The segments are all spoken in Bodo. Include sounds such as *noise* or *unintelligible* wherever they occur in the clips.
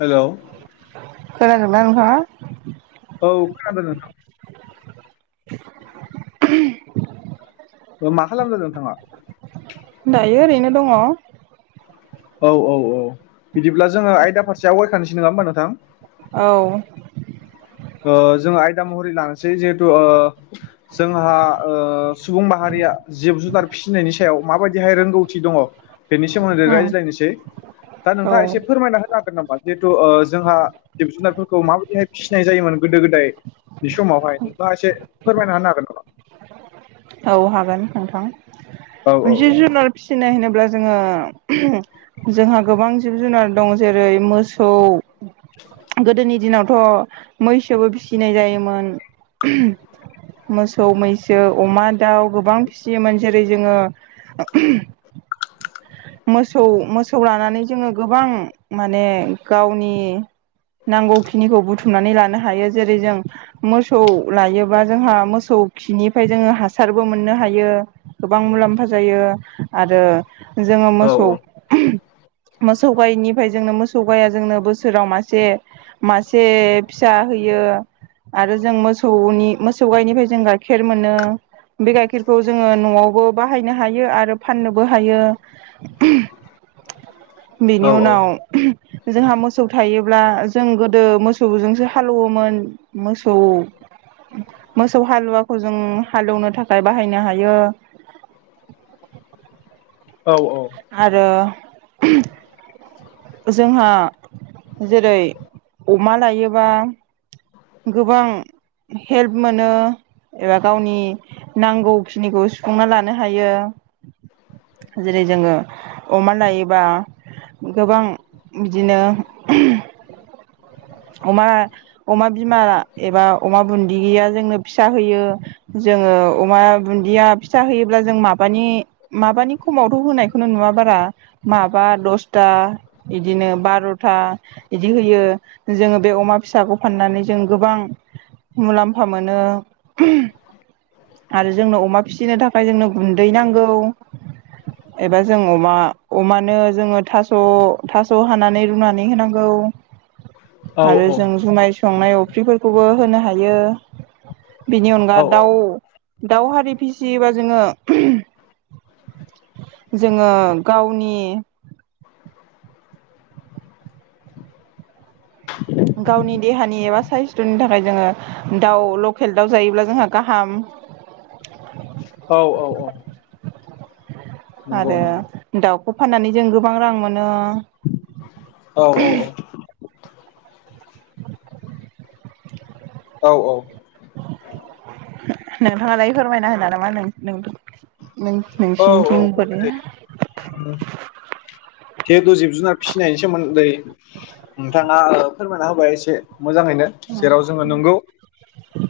हेलौ खोनादों ना नोंथाङा औ खोनादों नोंथां *unintelligible* मा खालामदों नोंथाङा दायो ओरैनो दङ'। औ औ औ बिदिब्ला जोङो आयदा फारसे आवगायखानोसै नङा होमबा नोंथां औ। ओ जोङो आयदा महरै लानोसै जिहेथु ओ जोंहा ओ सुबुं माहारि या जिब जुनार फिसिनायनि सायाव माबायदिहाय रोंगौथि दङ' बेनि सोमोन्दै उम रायज्लायनोसै दा औ नोंथाङा एसे फोरमायना होनो हागोन नामा? जिहेथु ओ जोंहा जिब जुनारफोरखौ माबायदिहाय फि सिनाय जायोमोन गोदो गोदायनि समावहाय नोंथाङा एसे फोरमायना होनो हागोन नामा? औ हागोन नोंथां औ मोनसे जुनार फिसिनाय होनो ब्ला जोङो जोंहा गोबां जिब जुनार दं जेरै मोसौ गोदोनि दिनाव थ' मैसोबो फिसिनाय जायोमोन मोसौ मैसो अमा दाउ गोबां फिसियोमोन जेरै जेरै जोङो मोसौ मोसौ लानानै जोङो गोबां माने गावनि नांगौखिनिखौ बुथुमनानै लानो हायो जेरै जों मोसौ लायोबा जोंहा मोसौ खौ खिनिफाय जोङो हासारबो मोननो हायो गोबां मुलाम्फा जायो। आरो जोङो औ मोसौ मोसौ गायनिफ्राय जोंनो मोसौ गाया जोंनो बोसोराव मासे मासे फिसा होयो। आरो जों मोसौनि मोसौ गायनिफ्राय जों गाइखेर मोनो। बे गाइखेरखौ जोङो न'आवबो बाहायनो हायो आरो फाननोबो हायो। *inaudible* औ बेनि उनाव जोंहा मोसौ थायोब्ला जों गोदो मोसौजोंसो हालौवोमोन मोसौ मोसौ हालुवाखौ जों हालेवनो था खाय बाहायनो हायो। औ आरो *inaudible* जोंहा जेरै अमा लायोबा गोबां हेल्प मोनो एबा गावनि नांगौखिनिखौ सुफुंना लानो हायो। जेरै जोङो अमा लायोबा गोबां बिदिनो *inaudible* अमा अमा बिमा एबा अमा बुन्दिया जोंनो फिसा होयो जों ओ अमा बुन्दिया फिसा होयोब्ला जों माबानि माबानि खमावथ' होनाय खौनो नुवा बारा माबा दसथा बिदिनो बार'था बिदि होयो जोङो बे अमा फिसाखौ फाननानै जों गोबां मुलाम्फा मोनो। आरो जोंनो अमा फिसिनो थाखाय जोंनो गुन्दै नांगौ। एबा जों अमा अमानो जोङो थास' थास' हानानै रुनानै होनांगौ *inaudible* आरो जों जुमाय संनाय अफ्रिफोरखौबो होनो हायो। बिनि अनगा दाउ औ दाउ हारि फिसियोबा जोङो जोङो गावनि गावनि देहानि एबा साइस्थ'नि थाखाय जोङो दाउ लकेल दाउ जायोब्ला जोंहा गाहाम औ औ औ। नंगौ आरो नंगौ दाउखौ फाननानै जों गोबां रां मोनो। औ औ औ औ औ नोंथाङालाय फोरमायना होनो नामा नों नों औ औ नों-नोंसिनिथिं बोरै *inaudible* जिहेतु जिब-जुनार फिसिनायनि सोमोन्दै नोंथाङा फोरमायना होबाय एसे मोजाङैनो जेराव जोङो नंगौ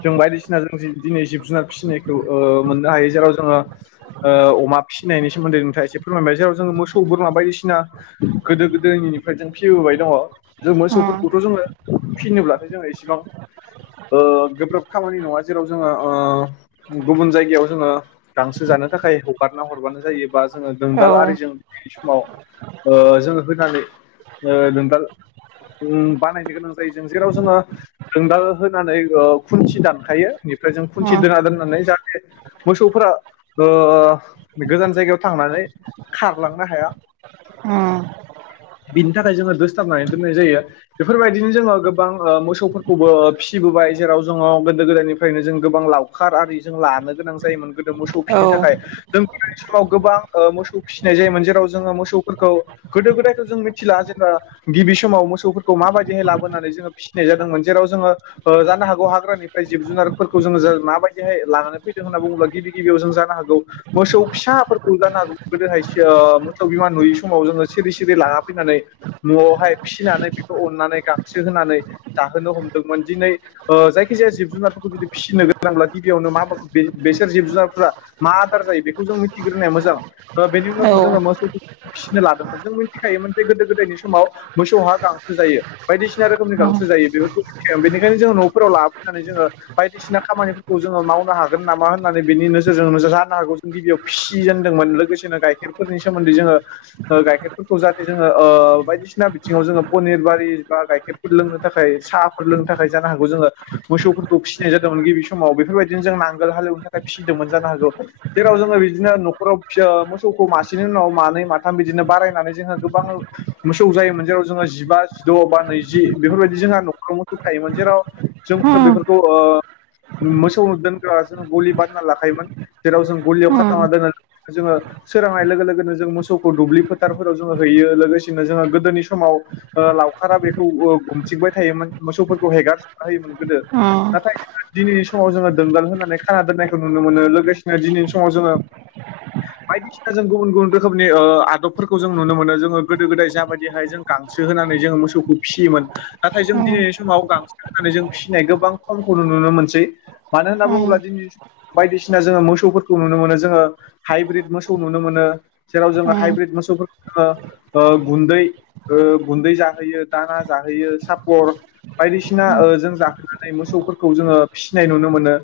जों बायदिसिना जों दिनै जिब-जुनार फिसिनायखौ ओ मोननो हायो जेराव जोङो ओ अमासिनायनि सोमोन्दै नोंथाङा एसे फोरमायबाय जेराव जोङो मोसौ बोरमा बायदिसिना गोदो-गोदोनिफ्राय जों फिबोबाय दङ जों उम मोसौफोरखौथ' जोङो फिनोब्ला जोङो एसेबां ओ गोब्राब खामानि नङा जेराव जोङो ओ गुबुन जायगायाव जोङो गांसो जा जानो थाखाय हगारना हरबानो जायो। बा जोङो औ दोंदाल आरिजों समाव ओ जोङो होनानै ओ दोंदाल ओम बानायनो गोनां जायो जों जेराव जोङो दोंदाल अ होनानै खुन्थि दानखायो। बेनिफ्राय जों खुनसे उम दोना दोननानै जा मोसौफोरा ओ गोजान जायगायाव थांनानै। खारलांनो हाया। उम। *unintelligible* बिनि थाखाय जोङो दोस्थाबनानै दोननाय जायो बेफोरबायदिनो जोङो गोबां ओमोसौफोरखौबो ओ फिसिबोबाय। जेराव जोङो गोदो गोदायनिफ्रायनो जों गोबां लावखार आरि जों लानो गोनां जायोमोन गोद मोसौ औ फिनो थाखाय जों बिदानि समाव गोबां मोसौ फिसिनाय जायोमोन जेराव जोङो मोसौ। फोरखौ गोदो गोदायथ' जों मिथिला जेनेबा गिबि समाव मोसौफोरखौ माबायदिहाय लाबोनानै जोङो फिसिनाय जादोंमोन जेराव जोङो अ जानो हागौ हाग्रानिफ्राय जिब जुनार जों माबायदिाय लानानै फैदों होननानै बु बुंब्ला गिबि गिबियाव जों जानो हागौ मोसौ फिसाफोरखौ जानोहागौ गोदोहाय ओ मोसौ बिमा नुयै स समाव जोङो सिरि सिरि लाना फैनानै न'आवहाय फिसिनानै बेखौ अननानै गांसो होनानै। जाहोनो हमदोंमोन दिनै ओ जायखि जाया जिब जुनारफोरखौ फिसिनो गोनां गिबियावनो मा मा बेसो जिब जुनारफोरा मा आदार जायो बेखौ जों मिथिग्रोनाया मोजां ओ बेनि औ उनावसो जोङो मोसौ फिसिनो लादोंमोन जों मिथिखायोमोन जे गोदो गोदायनि समाव मोसौहा गांसो जायो बायदिसिना रोखोमनि उम गांसो। जायो बेफोरखौ मिथियोमोन बेनिखायनो जोङो न'फोराव लाबोफैनानै जोङो बायदिसिना खानिफोरखौ जोङो मावनो हागोन नाम मा होननानै बेनि नोजोरजोंनो जानो हागौ जों गिबियाव फिसिजेनदोंमोन लोगोसेनो गाइखेरफोरनि सोमोन्दै जोङो। ओ गाइखेरफोरखौ जाहाथे जोङो ओ बायदिसिना बिथिङाव जोङो पनिर बारि बा गाइखेरफोर लोंनो थाख थाखाय साहफोर फोर लोंनो थाखाय जानो हागौ जोङो मोसौफोरखौ फिसिनाय जादोंमोन गिबि समाव बेफोरबायदिनो जों नांगोल हाल एउनो थाखाय फिसिदोंमोन जानो हागौ जेराव जोङो बिदिनो न'खराव ओ मोसौखौ मासेनि उनाव मानै माथ थाम बिदिनो बारायनानै जोंङो गोबां मोसौ जायोमोन जेराव जोङो जिबा जिद' बा नैजि बेफोरबायदि जा जोंहा न'खराव मोसौ थायोमोन जेराव जों उम बेफोरखौ ओ मोसौ दोनग्रा जोङो गलि बानायना लाखायोमोन जेराव जों। गलियाव उम उम खाथाबना दोनो जोङो सोरांनाय लोगो लोगोनो जों मोसौ खौ दुब्लि फोथारफोराव जोङो हैयो लोगोसेनो जोङो गोदोनि समाव लावखारा बेखौ ग ओम गुम। थिंबाय थायोमोन मोसौफोरखौ हेगार होयोमोन गोदो। नाथाय दिनैनि समाव जोङो दोंदाल होननानै खाना दोननायखौ नुनो मोनो लोगोसेनो दिनैनि समाव जोङो। बायदिसिना जों गुबुन गुबुन रोखोम। माने ओ आदबफोरखौ जों नुनो मोनो जोङो गोदो गोदाय जाबायदिहाय जों गांसो होनानै जोङो मोसौखौ फिसियोमोन। नाथाय जों उम उम दिनैनि समाव गांसो होनानै जों फिसिनाय गोबां खमखौ नुनो मोनसै। मानो होनना बुङोब्ला उम दिनै बायदिसिना जोङो मोसौफोरखौ नुनो मोनो जोङो हाइब्रिद मोसौ नुनो मोनो। जेराव जोङो हाइब्रिद मोसौफोरखौ जोङो ओ गुन्दै ओ गुन्दै जाहोयो दाना जा जाहैयो सापर। बायदिसिना ओ जों जाहोनानै मोसौफोरखौ जोङो फिसिनाय नुनो मोनो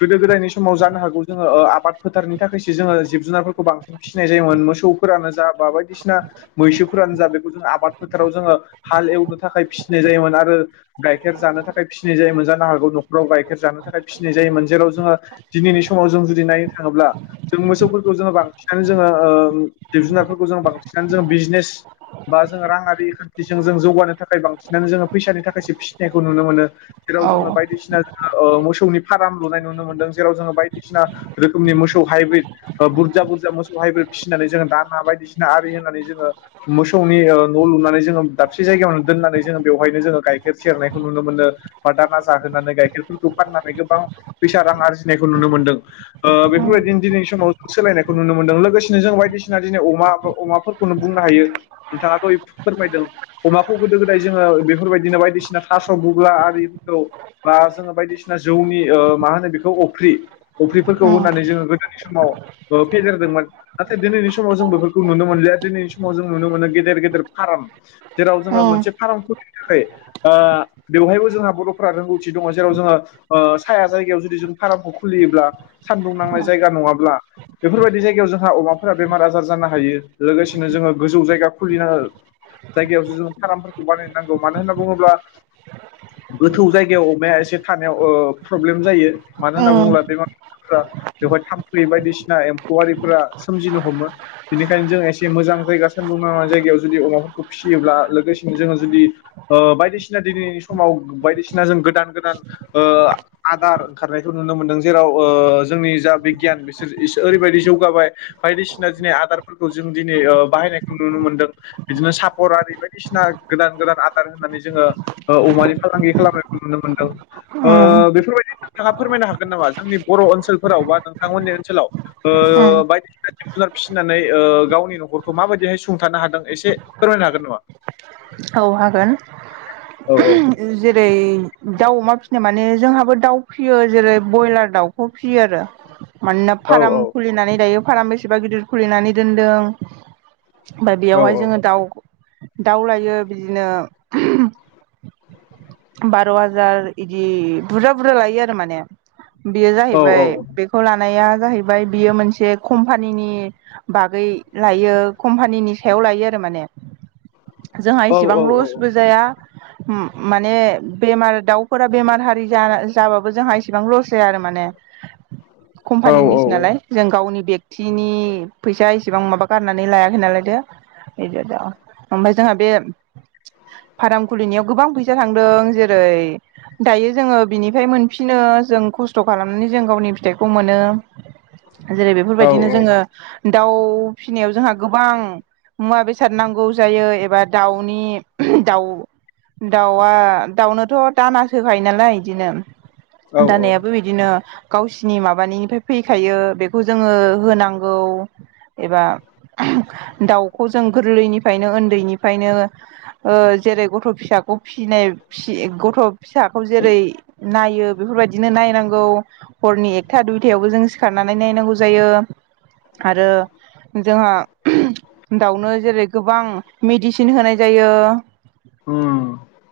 गोदो गोदायनि समाव जानो हागौ जोङो ओ आबाद फोथारनि थाखायसो जोङो जिब जुनारफोरखौ बांसिन फिसिनाय जायोमोन मोसौफोरानो जा बा बायदिसिना मैसोफोरानो जा बेखौ जों आबाद फोथाराव जोङो हाल एव थाखाय फिनाय जायोमोन आरो गाइखेर जानो थाखाय फिनाय जायोमोन जानो हागौ न'खराव गाइखेर जानो थाखाय फिसि जायोमोन जेराव जोङो दिनैनि समाव जों जुदि नायनो थाङोब्ला जों मोसौफोरखौ जों बांसिननानै जो जोङो ओ जिब जुनारफोरखौ जोङो बांसिनानो जोङो बिजनेस। बा जोङो राङारि खान्थिजों जों जौगानो थाखाय बांसिनानो जोङो फैसानि थाखायसो फिसिनायखौ नुनो मोनो। जेराव औ जोङो उम बायदिसिना। ओ मोसौनि फार्म लुनाय नुनो मोनदों। जेराव जोङो बायदिसिना रोखोमनि मोसौ हाइब्रि ओ बु बुरजा बुरजा मोसौ। हाय फिसिनानै जोङो दाना बायदिसिना आरि होननानै जोङो मोसौनि न' लुनानै जो दाबसे जाय सिगां दोननानै जोङो बेयावहानो जोङो गाइखेर सेरनायखौ नुनो मोनो बा दाना जाहोनानै गाइखेरफोरखौ फाननानै। गोबां फैसा रां आरजिनायखौ नुनो मोनदों ओ बेफोरबायदिनो दिनैनि समाव सोलायनायखौ नुनो मोनदों लोगोसेनो जों बायदिसिना दिनै अमा बा अमाफोरखौनो बुंनो हायो नोंथाङा दहाय फोरमायदों। अमाखौ गोदो गोदाय जोङो बेफोरबायदिनो बायदिसिना थास' बुबब्ला आरिफोरखौ बा जोङो बायदिसिना। जौनि ओ मा होनो बेखौ अफ्रि अफ्रिफोरखौ होनानै जोङो गोदोनि समाव ओ फेदेरदोंमोन नाथाय दिनैनि समाव जों बेफोरखौ नुनो मोनलिया‌। दिनैनि समाव जों नुनो मोनो गेदेर गेदेर फाराम। जेराव जोङो उम मोनसे फार्म थाखाय ओ बेवहायबो जोंहा बर'फोरा रोंगौथि दङ जेराव जोङो ओ साया जायगायाव जुदि जों फार्मखौ खुलियोब्ला सान्दुं नांनाय उम जायगा नङाब्ला बेफोरबायदि जायगायाव जोंहा अमाफोरा बेमार आजार जानो हायो। लोगोसेनो जोङो गोजौ जायगा खुलिनो जायगायावसो जोङो फार्मफोरखौ बानाय नांगौ। मानो होनना बुङोब्ला गोथौ जायगायाव अमाया एसे थानायाव प्रब्लेम जायो। मानो होनना उम बुङोब्ला बे फार्मफोरा जोबोद थामफै बायदिसिना एम्फौवारिफोरा सोमजिनो हमो। बेनिखायनो जों एसे मोजां जायगा सानदुंनां जायगायाव जुदि अमा फिसियोब्ला लोगोसेनो जोङो जुदि बायदिसिना दिनैनि समाव बायदिसिना जों गोदान गोदान आदार ओंखारनायखौ नुनो मोनदों जेराव जोंनि जा बिगियान बिसोर ओरैबायदि जौगाबाय बायदिसिना दिनै आदारफोरखौ जों दिनै बाहायनायखौ नुनो मोनदों बिदिनो सापर आरि बायदिसिना गोदान गोदान आदार होननानै जोङो अमानि फालांगि खालामनायखौ नुनो मोन्दों। औ ओ बेफोरबायदि नोंथाङा फोरमायनो हागोन नामा जोंनि बर' ओनसोलफोराव बा नोंथांमोननि ओनसोलाव। ओ। जुनार फिसिनानै गावनि न'खरखौ माबायदिहाय सुंथानो हादों एसे फोरमायनो हागोन नामा? *unintelligible* औ हागोन औ औ जेरै दाउ अमा फिसिनो माने जोंहाबो दाउ फियो जेरै ब्रयलार दाउखौ फिसियो आरो। मानोना फार्म औ खुलिनानै दायो फार्म बेसेबा गिदिर खुलिनानै दोनदों। ओमफ्राय औ बेयावहाय जोङो दाउ दाउ लायो बिदिनो बार' हाजार इदि बुरजा बुरजा लायो आरो माने। बेयो औ जाहैबाय औ बेखौ लाया जाहैबाय बियो मोनसे कम्पनिनि बैगै लायो कम्पानिनि सायाव लायो आरो माने। जोंहा औ इसेबां लसबो जाया उम। माने बेमार दाउफोरा बेमार हारि जाबा जाबाबो जोंहा इसेबां लस जाया आरो माने। कम्पानिनिसो नालाय जों गावनि बेक्तिनि फैसा इसेबां माबा गारनानै लायाखै नालाय बे ओमफ्राय जोंहा बे। फार्म खुलिनायाव गोबां फैसा थांदों जेरै दायो जोङो बिनिफ्राय मोन बिदिनो जों खस्थ' खालामनानै जों गावनि फिथाइखौ मोनो। जेरै औ बेफोरबायदिनो जोङो दाउ फिसिनायाव जोंहा गोबां। मुवा बेसाद नांगौ जायो एबा दाउनि दाउ। दाउआ दाउनोथ' दानासोहोखायो नालाय बिदिनो औ औ दानायाबो बिदिनो गावसिनि माबानिफ्राय फैखायो बेखौ जोङो होनांगौ एबा दाउखौ जों गोरलैनिफ्रायनो उन्दैनिफ्रायनो ओ जेरै गथ' फिसाखौ फिसिनाय फिसि गथ' फिसाखौ जेरै नायो बेफोरबायदिनो नायनांगौ हरनि एकथा दुइथायावबो जों सिखारनानै नायनांगौ जायो। आरो जोंहा दाउनो जेरै गोबां मेडिसिन होनाय जायो। *unintelligible*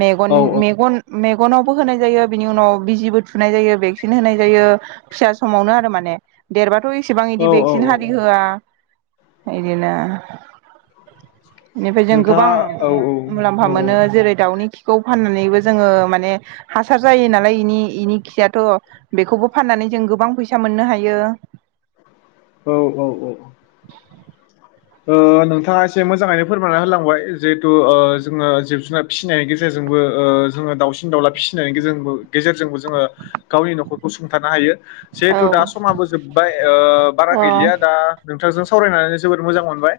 मेगन औ मेगन मेगनावबो होनाय जायो बिनि उनाव बिजिबो थुनाय जायो भेक्सिन होनाय जायो। फिसा समावनो आरो माने देरबाथ' इसेबां इदि औ औ भेक्सिन औ हारि होआ। बिदिनो *unintelligible* बेनिफ्राय जों गोबां नोंथाङा औ औ मुलाम्फा मोनो औ जेरै दाउनि खिखौ फाननानैबो जोङो माने माने हासार जायो नालाय बेनि बेनि खियाथ' बेखौबो फाननानै जों गोबां फैसा मोननो हायो। औ औ औ ओ नोंथाङा एसे मोजाङैनो फोरमायानना होलांबाय जिहेथु जोङो जिब जुनार फिसिनायनि गेजेरजों । जोंबो ओ दाबसे दाउला फिसिनायनि गेजेर गेजेरजों बो । जोङो गावनि न'खरखौ सुंथानो हायो औ जेहेथु दा समाबो जोबाय बारा अ गैलिया दा नोंथांजों सावरायनानै जोबोद मोजां मोनबाय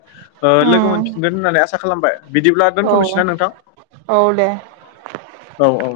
लोगो उम मोनफिनगोन होननानै आसा खालामबाय बिदिब्ला औ दोनथ'नोसैना नोंथां। औ दे औ-औ